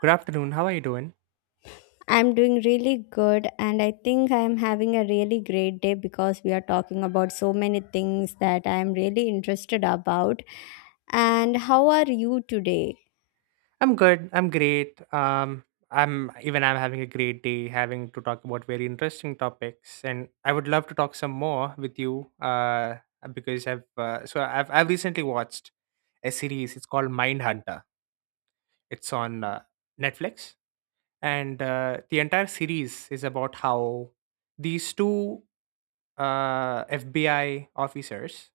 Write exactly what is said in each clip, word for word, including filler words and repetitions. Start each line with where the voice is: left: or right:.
right: Good afternoon. How are you doing?
left: I'm doing really good, and I think I'm having a really great day because we are talking about so many things that I'm really interested about. And how are you today?
right: I'm good. I'm great. Um, I'm even I'm having a great day, having to talk about very interesting topics, and I would love to talk some more with you. Uh, because I've uh, so I've I've recently watched a series. It's called Mindhunter. It's on uh, Netflix, and uh, the entire series is about how these two uh, F B I officers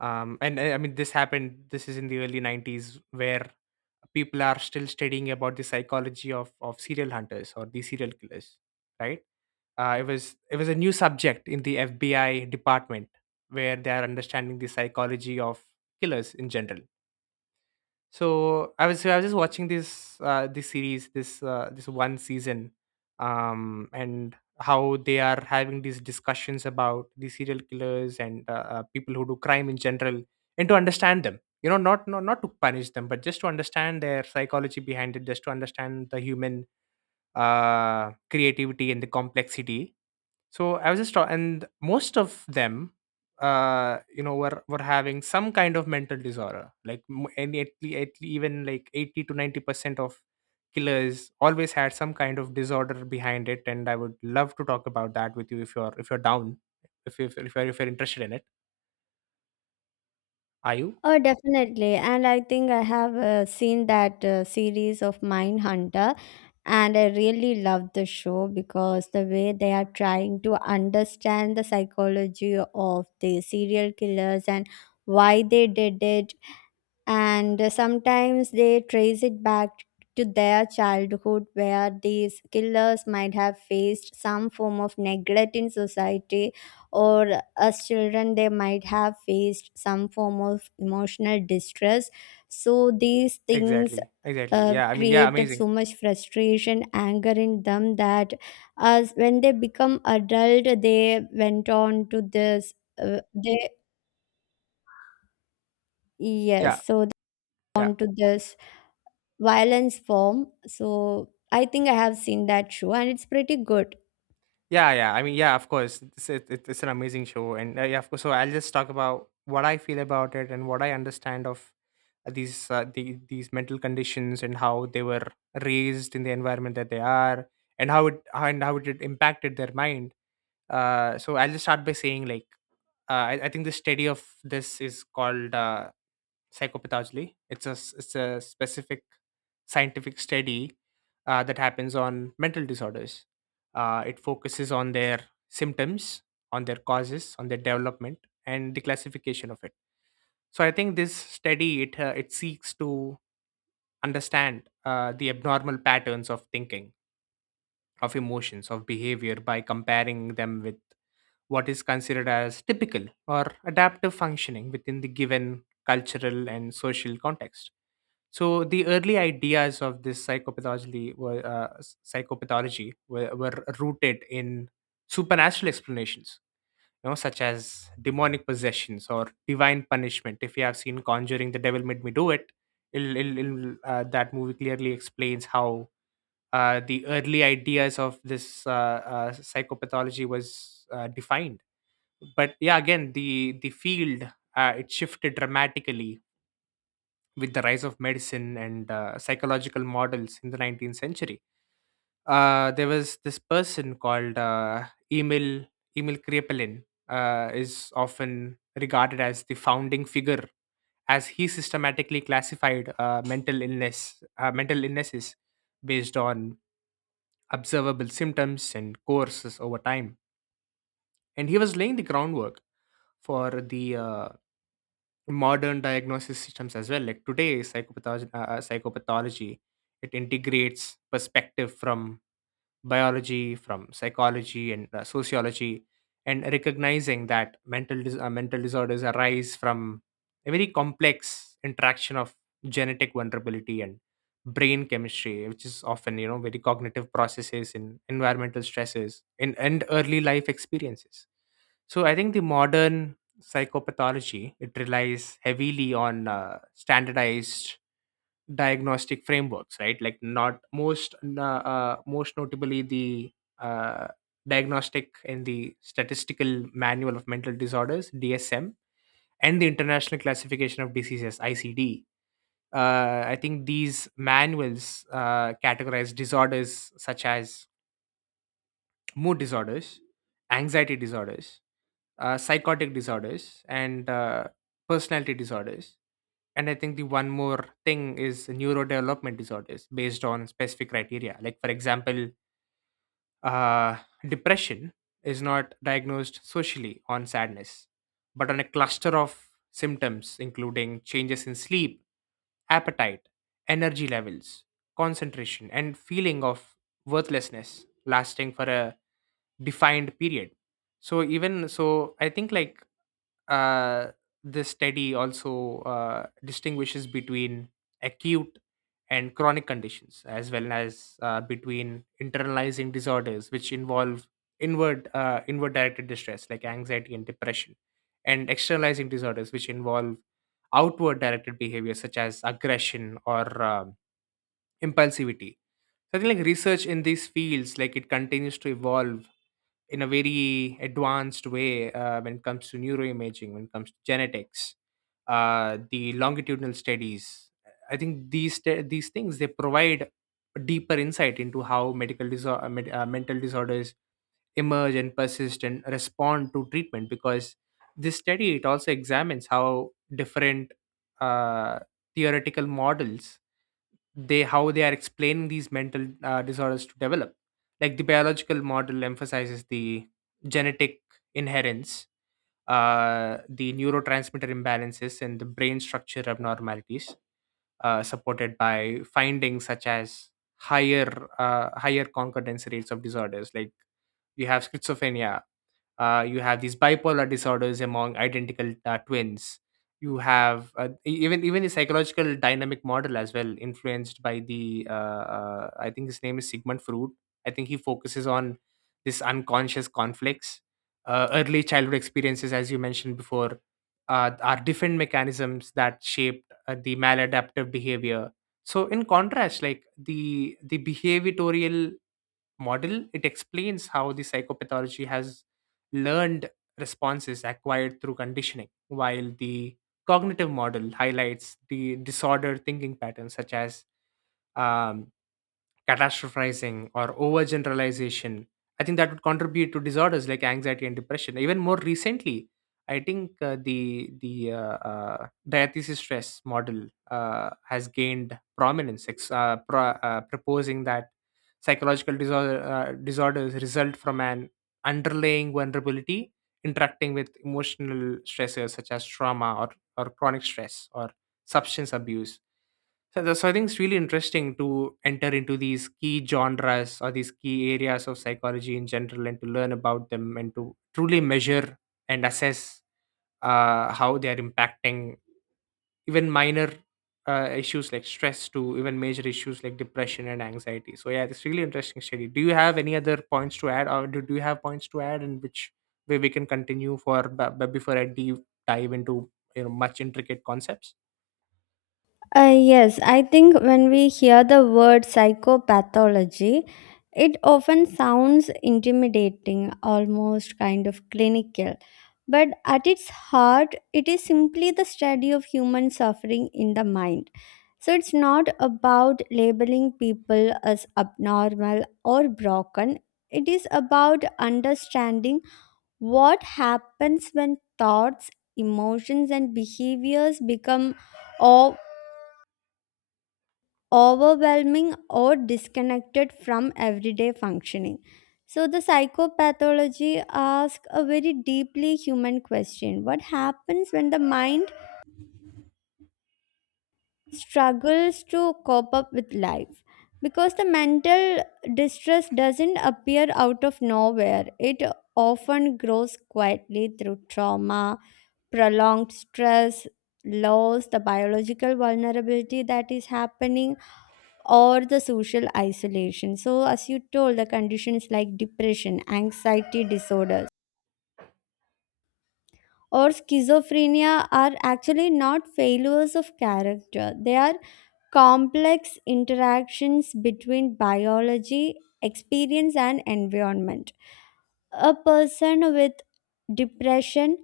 right: um, and uh, I mean this happened. This is in the early nineties where people are still studying about the psychology of of serial hunters or the serial killers, right? Uh, it was it was a new subject in the F B I department where they are understanding the psychology of killers in general. So I was so I was just watching this uh, this series, this uh, this one season, um, and how they are having these discussions about the serial killers and uh, uh, people who do crime in general, and to understand them. You know, not not not to punish them, but just to understand their psychology behind it, just to understand the human uh, creativity and the complexity. So I was just talking, and most of them, uh, you know, were were having some kind of mental disorder. Like m- and at, le- at le- Even like eighty to ninety percent of killers always had some kind of disorder behind it. And I would love to talk about that with you if you're if you're down, if you if you're, if you're if you're interested in it. Are you?
left: Oh, definitely. And I think I have uh, seen that uh, series of Mindhunter, and I really love the show because the way they are trying to understand the psychology of the serial killers and why they did it and uh, sometimes they trace it back to their childhood where these killers might have faced some form of neglect in society, or as children they might have faced some form of emotional distress. So these things
right: Exactly. Exactly.
left: uh,
right: Yeah. I mean, yeah.
left: created
right: Amazing.
left: so much frustration, anger in them that as when they become adult they went on to this uh, they
right: Yeah.
left: yes so they
right: Yeah.
left: on to this violence form. So I think I have seen that show and it's pretty good.
right: Yeah, yeah. I mean, yeah, of course. It's, it, it- it's an amazing show. And uh, yeah, of course. So I'll just talk about what I feel about it and what I understand of uh, these uh, the, these mental conditions and how they were raised in the environment that they are, and how it how and how it impacted their mind. Uh, so i'll just start by saying, like uh, I, I think the study of this is called uh, psychopathology. It's a s- it's a specific scientific study uh, that happens on mental disorders. Uh, it focuses on their symptoms, on their causes, on their development, and the classification of it. So I think this study it uh, it seeks to understand uh, the abnormal patterns of thinking, of emotions, of behavior by comparing them with what is considered as typical or adaptive functioning within the given cultural and social context. So the early ideas of this psychopathology were uh, s- psychopathology were, were rooted in supernatural explanations, you know, such as demonic possessions or divine punishment. If you have seen Conjuring, the devil made me do it. It'll, it'll, it'll, uh, that movie clearly explains how uh, the early ideas of this uh, uh, psychopathology was uh, defined. But yeah, again, the the field, uh, it shifted dramatically with the rise of medicine and uh, psychological models in the nineteenth century. Uh, there was this person called uh, emil emil krepelin, uh, is often regarded as the founding figure, as he systematically classified uh, mental illness uh, mental illnesses based on observable symptoms and courses over time, and he was laying the groundwork for the uh, modern diagnosis systems as well. Like today psychopathology, uh, uh, psychopathology, it integrates perspective from biology, from psychology, and uh, sociology, and recognizing that mental dis- uh, mental disorders arise from a very complex interaction of genetic vulnerability and brain chemistry, which is often, you know, very cognitive processes in environmental stresses in and early life experiences. So I think the modern psychopathology, it relies heavily on uh, standardized diagnostic frameworks, right? Like not most, uh, uh, Most notably the uh, diagnostic in the Statistical Manual of Mental Disorders (D S M) and the International Classification of Diseases (I C D). Uh, I think these manuals uh, categorize disorders such as mood disorders, anxiety disorders, uh, psychotic disorders, and uh, personality disorders. And I think the one more thing is neurodevelopment disorders based on specific criteria. Like, for example, uh, depression is not diagnosed socially on sadness, but on a cluster of symptoms, including changes in sleep, appetite, energy levels, concentration, and feeling of worthlessness lasting for a defined period. So even so, I think like uh, this study also uh, distinguishes between acute and chronic conditions, as well as uh, between internalizing disorders, which involve inward uh, inward directed distress like anxiety and depression, and externalizing disorders, which involve outward directed behaviors such as aggression or um impulsivity. So I think like research in these fields, like, it continues to evolve in a very advanced way, uh, when it comes to neuroimaging, when it comes to genetics, uh, the longitudinal studies. I think these st- These things, they provide a deeper insight into how medical disorder, uh, mental disorders emerge and persist and respond to treatment, because this study, it also examines how different uh, theoretical models, they how they are explaining these mental uh, disorders to develop. Like the biological model emphasizes the genetic inherence, uh, the neurotransmitter imbalances, and the brain structure abnormalities, uh, supported by findings such as higher uh, higher concordance rates of disorders like you have schizophrenia, uh, you have these bipolar disorders among identical uh, twins. You have uh, e- even even the psychological dynamic model as well, influenced by the uh, uh, I think his name is sigmund freud. I think he focuses on this unconscious conflicts, uh, early childhood experiences, as you mentioned before, uh, are different mechanisms that shaped uh, the maladaptive behavior. So in contrast, like, the the behavioral model, it explains how the psychopathology has learned responses acquired through conditioning, while the cognitive model highlights the disorder thinking patterns such as um, catastrophizing or overgeneralization. I think that would contribute to disorders like anxiety and depression. Even more recently, I think uh, the the uh, uh, diathesis stress model uh, has gained prominence, ex- uh, pro- uh, proposing that psychological disorder, uh, disorders result from an underlying vulnerability interacting with emotional stressors such as trauma, or, or chronic stress, or substance abuse. So, the- so I think it's really interesting to enter into these key genres or these key areas of psychology in general, and to learn about them and to truly measure and assess uh, how they are impacting even minor uh, issues like stress to even major issues like depression and anxiety. So yeah, it's really interesting study. Do you have any other points to add, or do, do you have points to add in which way we can continue for, but but before I deep dive into, you know, much intricate concepts?
left: Uh, yes, I think when we hear the word psychopathology, it often sounds intimidating, almost kind of clinical. But at its heart, it is simply the study of human suffering in the mind. So it's not about labeling people as abnormal or broken, it is about understanding. What happens when thoughts, emotions, and behaviors become o- overwhelming or disconnected from everyday functioning? So, the psychopathology asks a very deeply human question: what happens when the mind struggles to cope up with life, because the mental distress doesn't appear out of nowhere. It often grows quietly through trauma, prolonged stress, loss, the biological vulnerability that is happening, or the social isolation. So as you told, the conditions like depression, anxiety disorders, or schizophrenia are actually not failures of character. They are complex interactions between biology, experience, and environment. A person with depression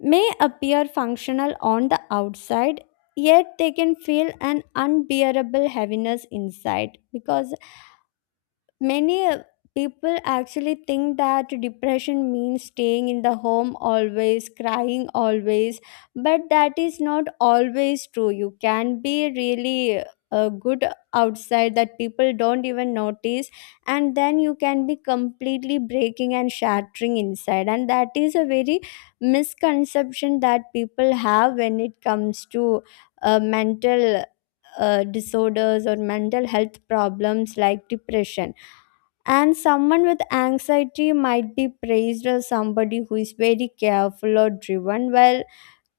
left: may appear functional on the outside, yet they can feel an unbearable heaviness inside, because many uh, people actually think that depression means staying in the home always, crying always, but that is not always true. You can be really uh, good outside that people don't even notice, and then you can be completely breaking and shattering inside. And that is a very misconception that people have when it comes to uh, mental uh, disorders or mental health problems like depression. And someone with anxiety might be praised as somebody who is very careful or driven while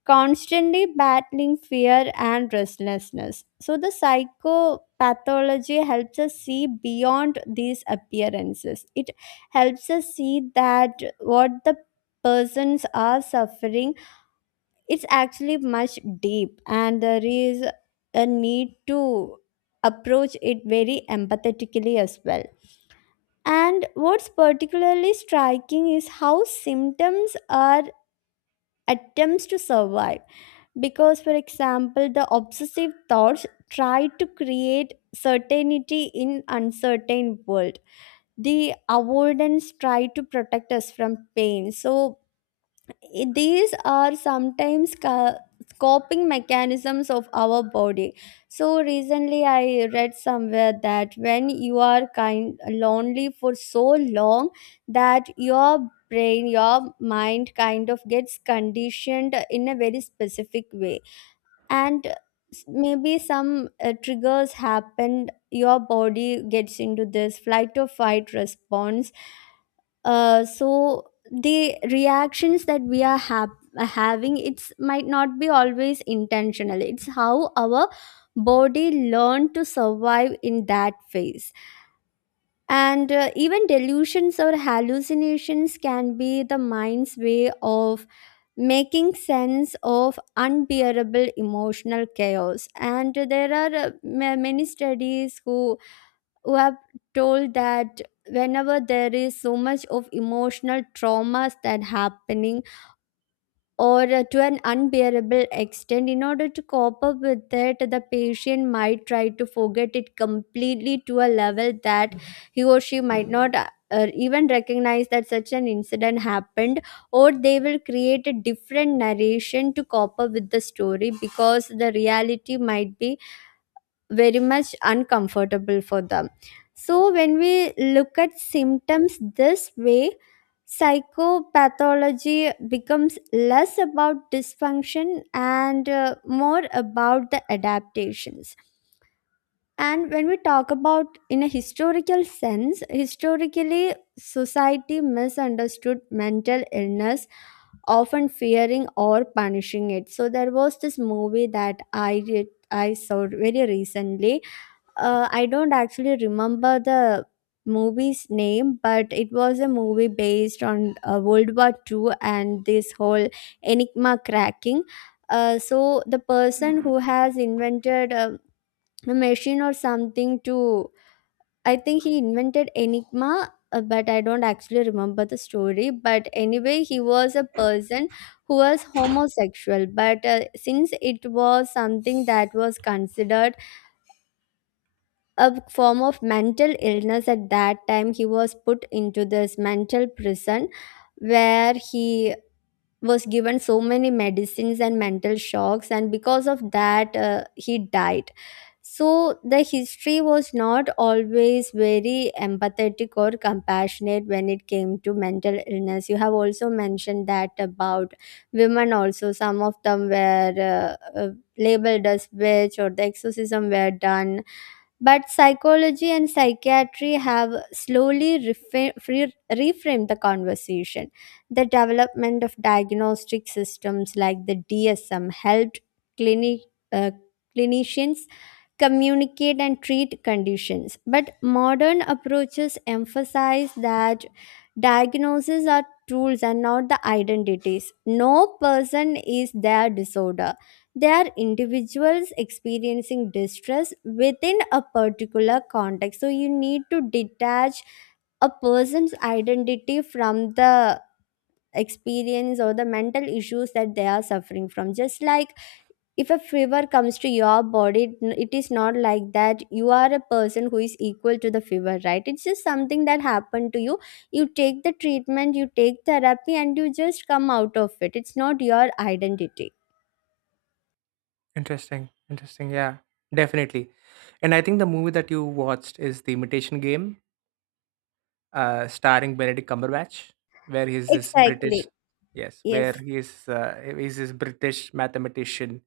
left: constantly battling fear and restlessness. So, the psychopathology helps us see beyond these appearances. It helps us see that what the persons are suffering it's actually much deep, and there is a need to approach it very empathetically as well. And what's particularly striking is how symptoms are attempts to survive. Because, for example, the obsessive thoughts try to create certainty in uncertain world. The avoidance try to protect us from pain. So I- these are sometimes ca- coping mechanisms of our body. So recently I read somewhere that when you are kind lonely for so long, that your brain, your mind kind of gets conditioned in a very specific way, and s- maybe some uh, triggers happen, your body gets into this flight or fight response. Uh, so the reactions that we are hap- having, it's might not be always intentional. It's how our body learned to survive in that phase. And uh, even delusions or hallucinations can be the mind's way of making sense of unbearable emotional chaos. And there are uh, ma- many studies who who have told that whenever there is so much of emotional traumas that happening, or uh, to an unbearable extent, in order to cope up with it the patient might try to forget it completely to a level that he or she might not uh, uh, even recognize that such an incident happened, or they will create a different narration to cope up with the story because the reality might be very much uncomfortable for them. So, when we look at symptoms this way, psychopathology becomes less about dysfunction and uh, more about the adaptations. And when we talk about in a historical sense, historically, society misunderstood mental illness, often fearing or punishing it. So there was this movie that I did, I saw very recently. uh, I don't actually remember the movie's name, but it was a movie based on uh, World War Two and this whole Enigma cracking. Uh, so the person who has invented um a machine or something to, I think he invented Enigma. uh, But I don't actually remember the story. But anyway, he was a person who was homosexual. But uh, since it was something that was considered a form of mental illness at that time, he was put into this mental prison where he was given so many medicines and mental shocks, and because of that uh, he died. So the history was not always very empathetic or compassionate when it came to mental illness. You have also mentioned that about women also, some of them were uh, uh, labeled as witch or the exorcism were done. But psychology and psychiatry have slowly refa- re- reframed the conversation. The development of diagnostic systems like the D S M helped clini- uh, clinicians communicate and treat conditions. But modern approaches emphasize that diagnoses are tools and not the identities. No person is their disorder. They are individuals experiencing distress within a particular context. So you need to detach a person's identity from the experience or the mental issues that they are suffering from. Just like if a fever comes to your body, it it is not like that you are a person who is equal to the fever, right? It's just something that happened to you. You take the treatment, you take therapy, and you just come out of it. It's not your identity
right: Interesting. Interesting. Yeah, definitely. And I think the movie that you watched is The Imitation Game, uh, starring Benedict Cumberbatch, where he's this British,
left: exactly
right: yes, where
left: yes.
right: he is uh, he's this British mathematician,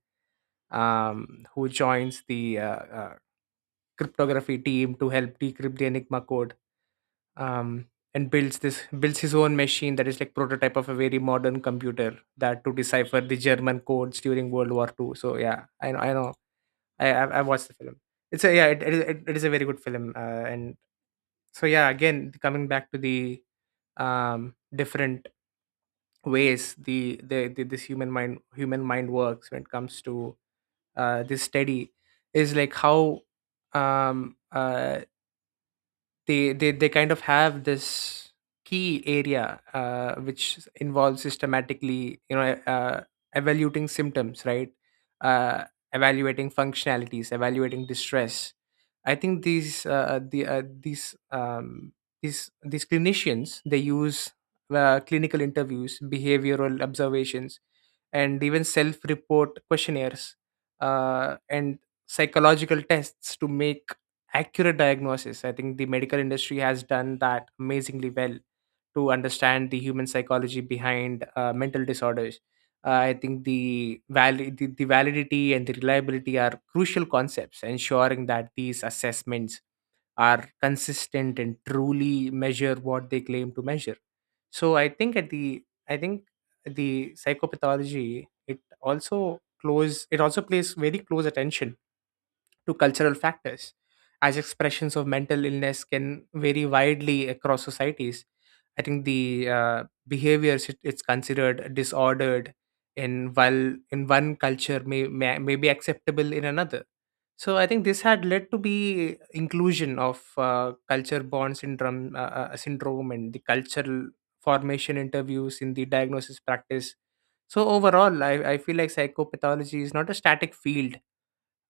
right: um, who joins the uh, uh, cryptography team to help decrypt the Enigma code. um, and builds this builds his own machine that is like prototype of a very modern computer that to decipher the German codes during World War Two. So yeah, I know, I know, I I, I watched the film. It's a, yeah, it, it, is- it, it is a very good film. Uh, and so yeah, again, coming back to the um, different ways the, the the this human mind human mind works when it comes to uh, this study. Is like how um, uh, they they they kind of have this key area, uh, which involves systematically, you know, uh, evaluating symptoms, right, uh, evaluating functionalities, evaluating distress. I think these uh, the uh, these um, these these clinicians, they use uh, clinical interviews, behavioral observations, and even self-report questionnaires uh, and psychological tests to make accurate diagnosis. I think the medical industry has done that amazingly well to understand the human psychology behind uh, mental disorders. uh, I think the, valid, the the validity and the reliability are crucial concepts, ensuring that these assessments are consistent and truly measure what they claim to measure. So I think at the I think the psychopathology, it also close it also plays very close attention to cultural factors, as expressions of mental illness can vary widely across societies. I think the uh, behaviors, it, it's considered disordered in, while in one culture, may, may may be acceptable in another. So I think this had led to be inclusion of uh, culture bond syndrome, uh, uh, syndrome, and the cultural formation interviews in the diagnosis practice. So overall, I, I feel like psychopathology is not a static field,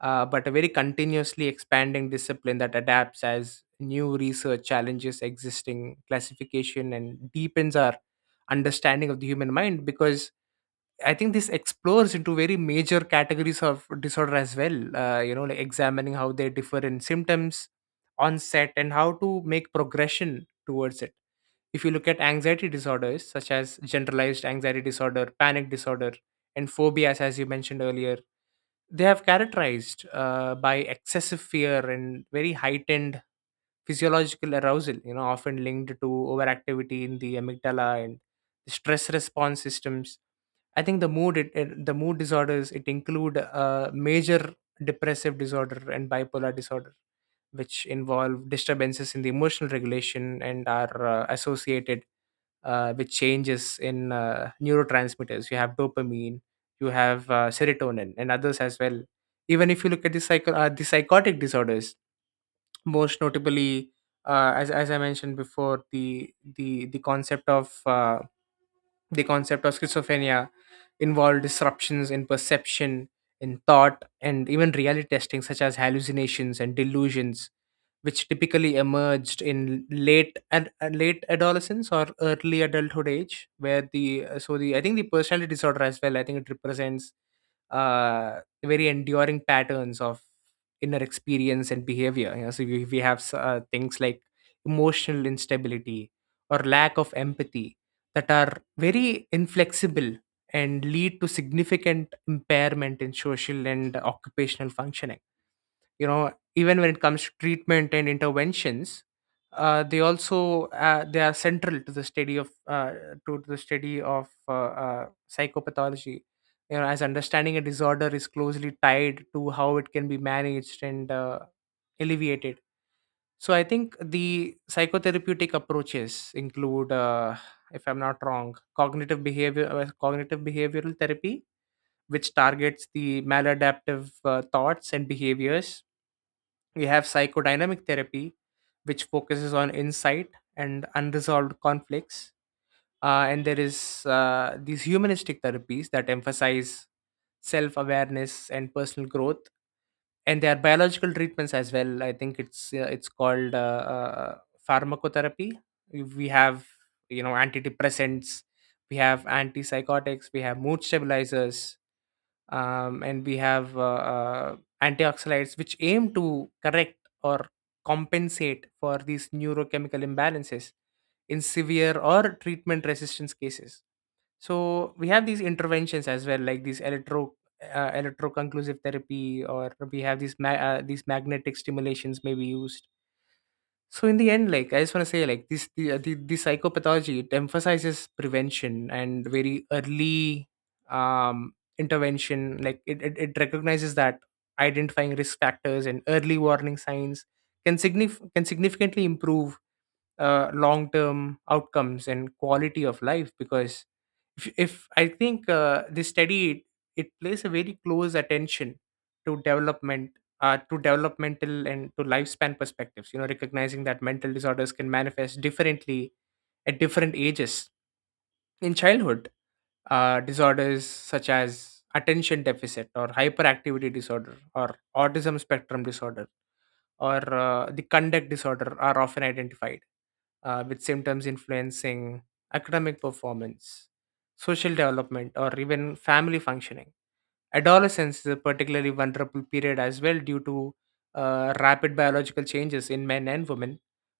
right: uh, but a very continuously expanding discipline that adapts as new research challenges existing classification and deepens our understanding of the human mind, because I think this explores into very major categories of disorder as well. Uh, you know, like, examining how they differ in symptoms, onset, and how to make progression towards it. If you look at anxiety disorders such as generalized anxiety disorder, panic disorder, and phobias, as you mentioned earlier, they have characterized uh, by excessive fear and very heightened physiological arousal, you know, often linked to overactivity in the amygdala and stress response systems. I think the mood it, it the mood disorders it include uh, major depressive disorder and bipolar disorder, which involve disturbances in the emotional regulation and are uh, associated uh, with changes in uh, neurotransmitters. You have dopamine, you have uh, serotonin, and others as well. Even if you look at the psycho uh, the psychotic disorders, most notably, uh, as as I mentioned before, the the the concept of uh, the concept of schizophrenia involved disruptions in perception, in thought, and even reality testing, such as hallucinations and delusions, which typically emerged in late ad- uh, late adolescence or early adulthood age, where the uh, so the I think the personality disorder as well. I think it represents uh, very enduring patterns of inner experience and behavior. You know, so we, we have s- uh, things like emotional instability or lack of empathy that are very inflexible and lead to significant impairment in social and occupational functioning. You know, even when it comes to treatment and interventions, uh, they also uh, they are central to the study of uh, to the study of uh, uh, psychopathology. You know, as understanding a disorder is closely tied to how it can be managed and uh, alleviated. So I think the psychotherapeutic approaches include, uh, if I'm not wrong, cognitive behavior, uh, cognitive behavioral therapy, which targets the maladaptive uh, thoughts and behaviors. We have psychodynamic therapy, which focuses on insight and unresolved conflicts. Uh, and there is uh, these humanistic therapies that emphasize self-awareness and personal growth, and there are biological treatments as well. I think it's uh, it's called uh, uh, pharmacotherapy. We have, you know, antidepressants, we have antipsychotics, we have mood stabilizers, um, and we have uh, uh, antioxidants, which aim to correct or compensate for these neurochemical imbalances in severe or treatment resistance cases. So we have these interventions as well, like these electro uh, electroconclusive therapy, or we have these ma- uh, these magnetic stimulations may be used. So in the end, like, I just want to say, like, this the, uh, the, the psychopathology it emphasizes prevention and very early um intervention. Like it, it, it recognizes that identifying risk factors and early warning signs can signif- can significantly improve uh, long term outcomes and quality of life. Because if, if I think uh, they study it, it plays a very close attention to development, uh, to developmental and to lifespan perspectives, you know, recognizing that mental disorders can manifest differently at different ages. In childhood, uh, disorders such as attention deficit or hyperactivity disorder or autism spectrum disorder or uh, the conduct disorder are often identified, uh, with symptoms influencing academic performance, social development, or even family functioning. Adolescence is a particularly vulnerable period as well, due to uh, rapid biological changes in men and women,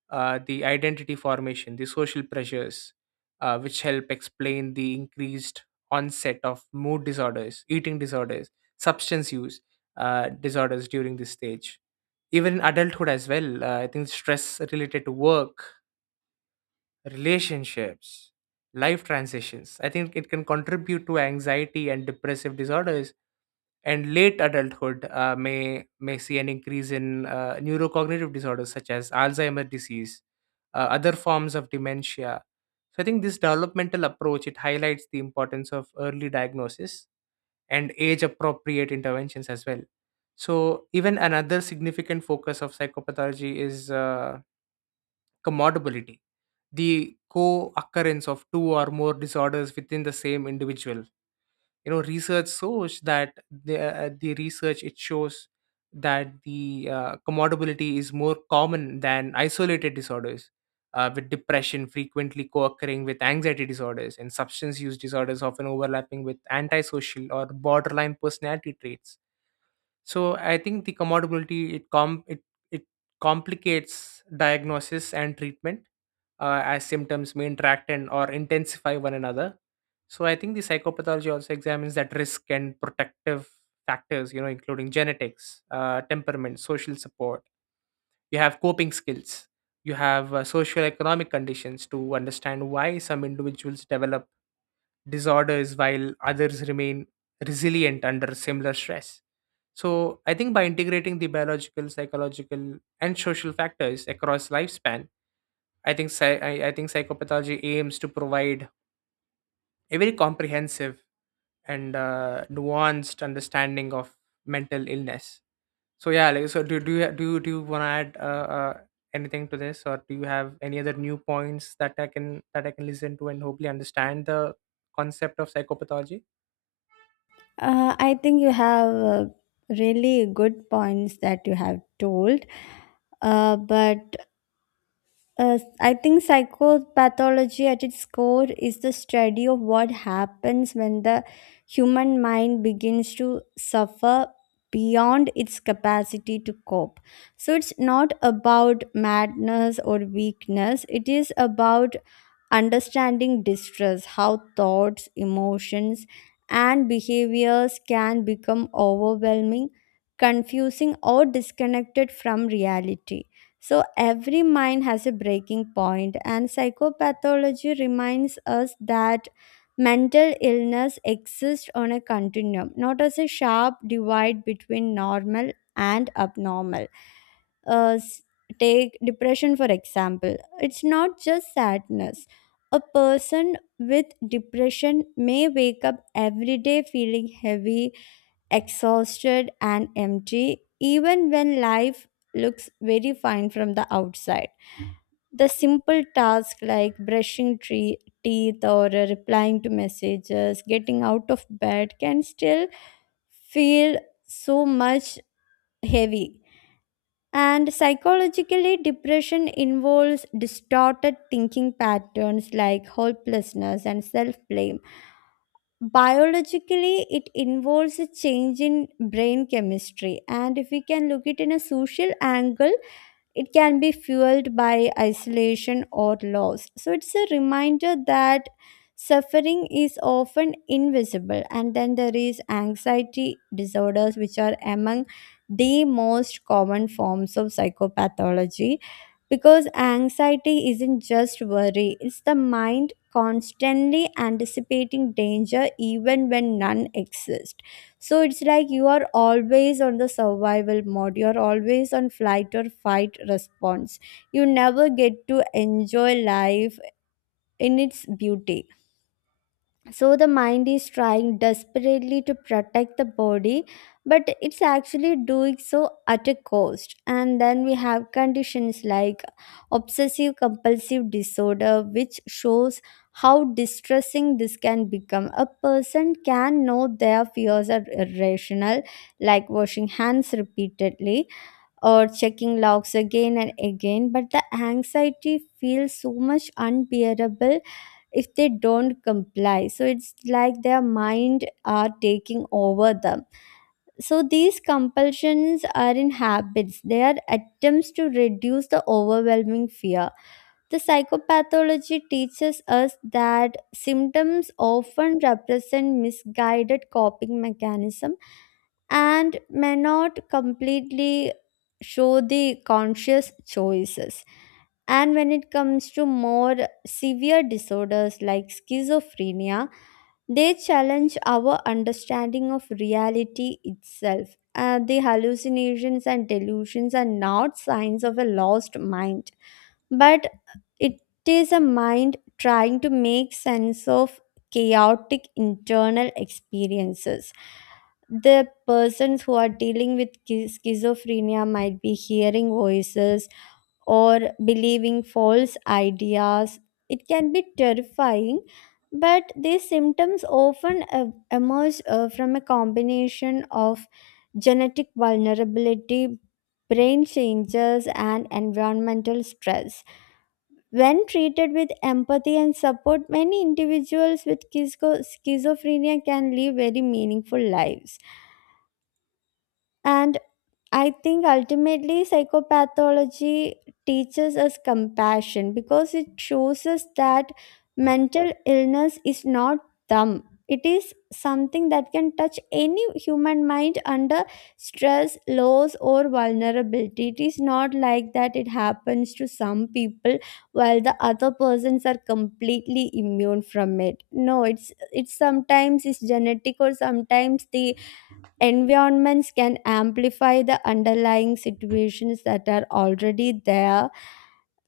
right: uh, the identity formation, the social pressures, uh, which help explain the increased onset of mood disorders, eating disorders, substance use uh, disorders during this stage. Even in adulthood as well, uh, I think stress related to work, relationships, life transitions. I think it can contribute to anxiety and depressive disorders. And late adulthood uh, may may see an increase in uh, neurocognitive disorders such as Alzheimer's disease, uh, other forms of dementia. So I think this developmental approach it highlights the importance of early diagnosis and age appropriate interventions as well. So even another significant focus of psychopathology is uh, commodability, the co-occurrence of two or more disorders within the same individual. You know, research shows that the uh, the research it shows that the uh, commodability is more common than isolated disorders, uh, with depression frequently co-occurring with anxiety disorders, and substance use disorders often overlapping with antisocial or borderline personality traits. So I think the commodability it com it it complicates diagnosis and treatment, uh, as symptoms may interact and or intensify one another. So I think the psychopathology also examines that risk and protective factors, you know, including genetics, uh, temperament, social support. You have coping skills. You have uh, socioeconomic conditions to understand why some individuals develop disorders while others remain resilient under similar stress. So I think by integrating the biological, psychological, and social factors across lifespan, I think psy- I, I think psychopathology aims to provide a very comprehensive and uh, nuanced understanding of mental illness. So yeah, like, so, do do you do you, do you want to add uh, uh, anything to this, or do you have any other new points that I can that I can listen to and hopefully understand the concept of psychopathology?
left: Uh, i think you have uh, really good points that you have told. Uh, but Uh, I think psychopathology at its core is the study of what happens when the human mind begins to suffer beyond its capacity to cope. So it's not about madness or weakness, it is about understanding distress, how thoughts, emotions, and behaviors can become overwhelming, confusing, or disconnected from reality. So every mind has a breaking point, and psychopathology reminds us that mental illness exists on a continuum, not as a sharp divide between normal and abnormal. Uh, s- Take depression for example. It's not just sadness. A person with depression may wake up every day feeling heavy, exhausted and empty, even when life looks very fine from the outside. The simple tasks like brushing tree, teeth, or uh, replying to messages, getting out of bed can still feel so much heavy. And psychologically, depression involves distorted thinking patterns like hopelessness and self blame. Biologically it involves a change in brain chemistry, and if we can look it in a social angle, it can be fueled by isolation or loss. So it's a reminder that suffering is often invisible. And then there is anxiety disorders, which are among the most common forms of psychopathology, because anxiety isn't just worry, it's the mind constantly anticipating danger even when none exists. So it's like you are always on the survival mode. You're always on flight or fight response. You never get to enjoy life in its beauty. So the mind is trying desperately to protect the body, but it's actually doing so at a cost. And then we have conditions like obsessive compulsive disorder, which shows how distressing this can become. A person can know their fears are irrational, like washing hands repeatedly, or checking logs again and again, but the anxiety feels so much unbearable if they don't comply. So it's like their mind are taking over them. So these compulsions are in habits. They are attempts to reduce the overwhelming fear. The psychopathology teaches us that symptoms often represent misguided coping mechanism and may not completely show the conscious choices. And when it comes to more severe disorders like schizophrenia, they challenge our understanding of reality itself. Uh, the hallucinations and delusions are not signs of a lost mind, but it is a mind trying to make sense of chaotic internal experiences. The persons who are dealing with schi- schizophrenia might be hearing voices or believing false ideas. It can be terrifying, but these symptoms often uh, emerge uh, from a combination of genetic vulnerability, brain changes, and environmental stress. When treated with empathy and support, many individuals with schizo- schizophrenia can live very meaningful lives. And I think ultimately psychopathology teaches us compassion, because it shows us that mental illness is not dumb. It is something that can touch any human mind under stress, loss, or vulnerability. It is not like that it happens to some people while the other persons are completely immune from it. No, it's it's sometimes it's genetic, or sometimes the environments can amplify the underlying situations that are already there.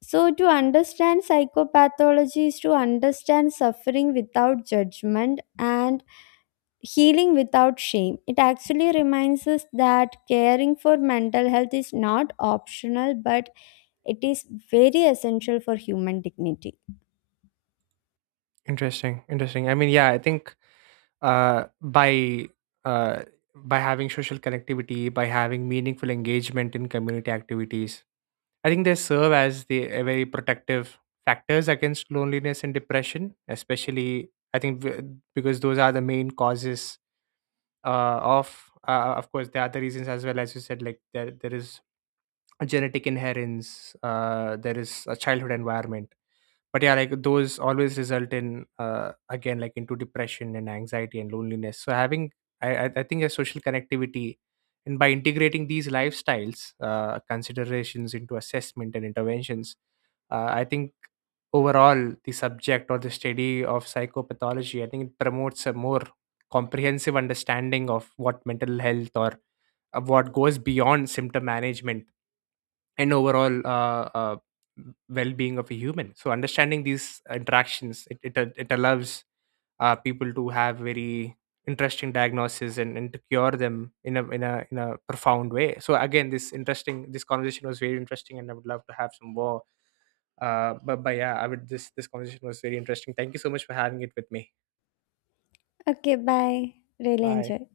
left: So, to understand psychopathology is to understand suffering without judgment and healing without shame. It actually reminds us that caring for mental health is not optional, but it is very essential for human dignity.
right: Interesting, interesting. I mean, yeah, I think uh, by uh, by having social connectivity, by having meaningful engagement in community activities, I think they serve as the a very protective factors against loneliness and depression, especially I think w- because those are the main causes uh, of. Uh, of course, there are other reasons as well, as you said, like there there is genetic inheritance, uh, there is a childhood environment, but yeah, like those always result in, uh, again, like into depression and anxiety and loneliness. So having i i I think a social connectivity and by integrating these lifestyles uh, considerations into assessment and interventions, uh, I think overall the subject or the study of psychopathology, I think it promotes a more comprehensive understanding of what mental health, or of what goes beyond symptom management and overall uh, uh, well-being of a human. So understanding these interactions it, it, it allows uh, people to have very interesting diagnosis, and, and to cure them in a, in a in a profound way. So again, this interesting, this conversation was very interesting and I would love to have some more. Uh, but, but yeah, I would, this this conversation was very interesting. Thank you so much for having it with me.
left: Okay, bye. Really
right: Bye.
left: enjoy.